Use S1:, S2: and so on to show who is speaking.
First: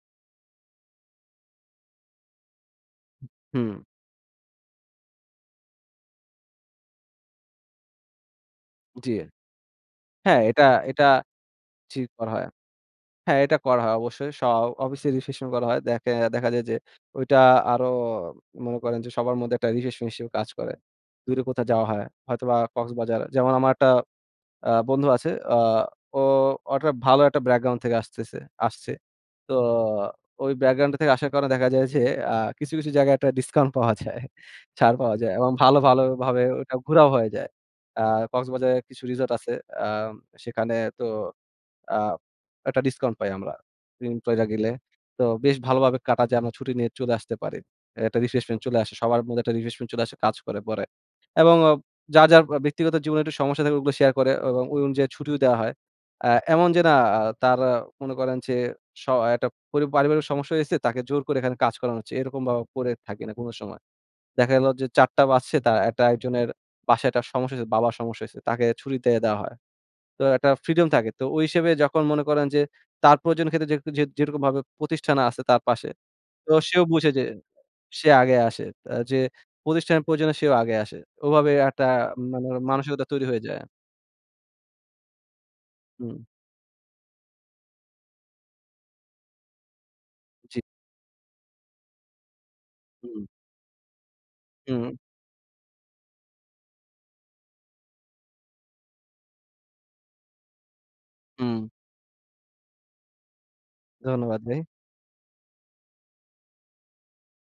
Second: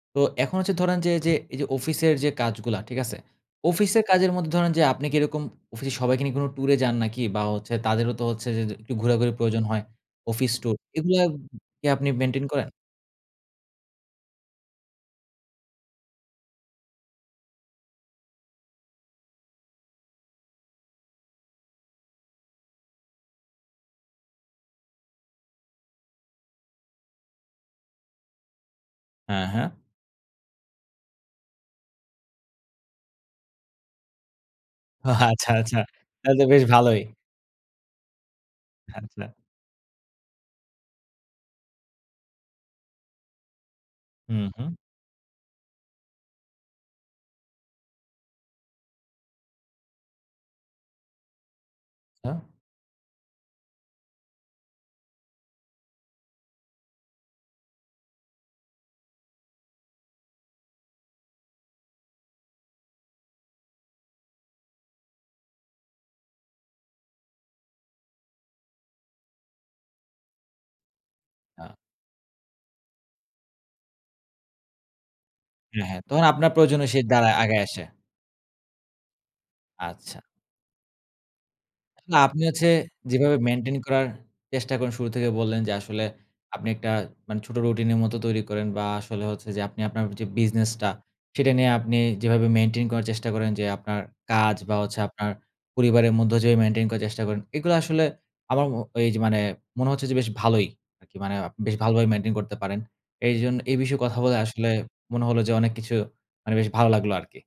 S1: তো এখন হচ্ছে ধরেন যে এইযে, এইযে অফিসের যে কাজগুলা ঠিক আছে?
S2: হুম।
S1: অফিসের কাজের মধ্যে ধরেন যে আপনি কি এরকম অফিসে সবাইকে নিয়ে কোন ট্যুরে যান নাকি? বা হচ্ছে তাদেরও তো হচ্ছে যে যে একটু
S2: জি আ
S1: ঘোরাঘুরির প্রয়োজন হয়।
S2: হ্যাঁ
S1: অফিস
S2: এটা
S1: ট্যুর
S2: এটা
S1: এগুলা কি
S2: ঠিক
S1: আপনি
S2: করা
S1: মেইনটেইন
S2: হয়।
S1: করেন?
S2: হ্যাঁ এটা করা হয় অবশ্যই স অফিসে রিফ্রেশমেন্ট করা হয় দ্যাখে দেখা যায় যে ওইটা আরো মনে করেন যে সবার মধ্যে একটা রিফ্রেশমেন্ট হিসেবে কাজ করে। দূরে কোথাও যাওয়া হয়, হয়তোবা কক্সবাজার যেমন আমার একটা আ বন্ধু আছে আ ও ও একটা ভালো একটা ব্যাকগ্রাউন্ড থেকে আসতেছে আসছে।
S1: হ্যাঁ,
S2: তো
S1: হ্যাঁ।
S2: ওই ব্যাকগ্রউন্ডে থেকে আসার কারণে দেখা যায় যে আ কিছু, কিছু জায়গায় একটা ডিসকাউন্ট পাওয়া যায়, ছাড় পাওয়া যায় এবং
S1: আচ্ছা,
S2: ভালো,
S1: আচ্ছা
S2: ভালো
S1: তাহলে
S2: ভাবে
S1: তো বেশ
S2: ওটা
S1: ভালোই।
S2: ঘুরাও হয়ে যায়। আ কক্সবাজারে কিছু
S1: আচ্ছা।
S2: রিসোর্ট আছে আম সেখানে তো আ একটা ডিসকাউন্ট পাই আমরা
S1: হুম,
S2: [unintelligible] গেলে
S1: হুম।
S2: তো বেশ ভালোভাবে কাটা যায় আমরা ছুটি নিয়ে চলে আসতে পারি। একটা রিফ্রেশমেন্ট চলে আসে সবার মধ্যে একটা রিফ্রেশমেন্ট চলে আসে কাজ করে পরে। এবং ও যার,
S1: আচ্ছা?
S2: যার আ ব্যক্তিগত জীবনে একটু সমস্যা থাকে ওগুলা শেয়ার করে এবং ওই অনুযায়ী ছুটিও দেওয়া হয়। আ এমন যে না আ তার অ মনে করেন যে স একটা পরি পারিবারিক সমস্যা হইছে তাকে জোর করে এখানে কাজ করানো হচ্ছে এরকম ভাও করে থাকি না কোন সময়। দেখা গেল যে ৪ঃ০০ বাজছে তারা একটা একজনের বাসায় একটা সমস্যা হইছে, বাবার সমস্যা হইছে। তাকে ছুটিতে দেওয়া হয়। তো একটা ফ্রিডম থাকে। তো ওই হিসেবে
S1: আ
S2: যখন মনে করেন যে তার প্রয়োজনের ক্ষেত্রে যে যে যেটুকু ভাবে প্রতিষ্ঠানে আছে তার
S1: অ্যা
S2: পাশে।
S1: হ্যাঁ তখন আপনার
S2: তো সেও
S1: প্রয়োজনও সে
S2: বুঝে যে
S1: দাড়ায় আগায় আসে।
S2: সে আগে আসে। আ যে প্রতিষ্ঠানের
S1: আচ্ছা।
S2: প্রয়োজনে সেও আগায় আসে, ওভাবে একটা
S1: না আপনি
S2: মানে ওর
S1: হচ্ছে
S2: মানসিকতা তৈরি
S1: যেভাবে
S2: হয়ে যায়।
S1: মেইনটেইন করার চেষ্টা করেন শুরু থেকে বললেন। যে আসলে
S2: হুম।
S1: আপনি একটা মানে ছোট রুটিনের মতো তৈরি করেন বা আসলে হচ্ছে যে আপনি আপনার যে
S2: জি।
S1: বিজনেসটা সেটা নিয়ে আপনি যেভাবে মেইনটেইন করার
S2: হুম।
S1: চেষ্টা করেন যে আপনার কাজ বা
S2: হুম।
S1: হচ্ছে আপনার পরিবারের মধ্য যে মেইনটেইন করার চেষ্টা করেন, এগুলো আসলে আমার ম এই যে মানে মনে হচ্ছে যে বেশ ভালোই, আরকি মানে আ
S2: হুম।
S1: বেশ ভালোভাবে মেইনটেইন করতে পারেন। এইজন এই বিষয়ে কথা বলে
S2: ধন্যবাদ ভাই।
S1: আসলে মনে হলো যে অনেক কিছু মানে বেশ ভালো লাগলো আরকি।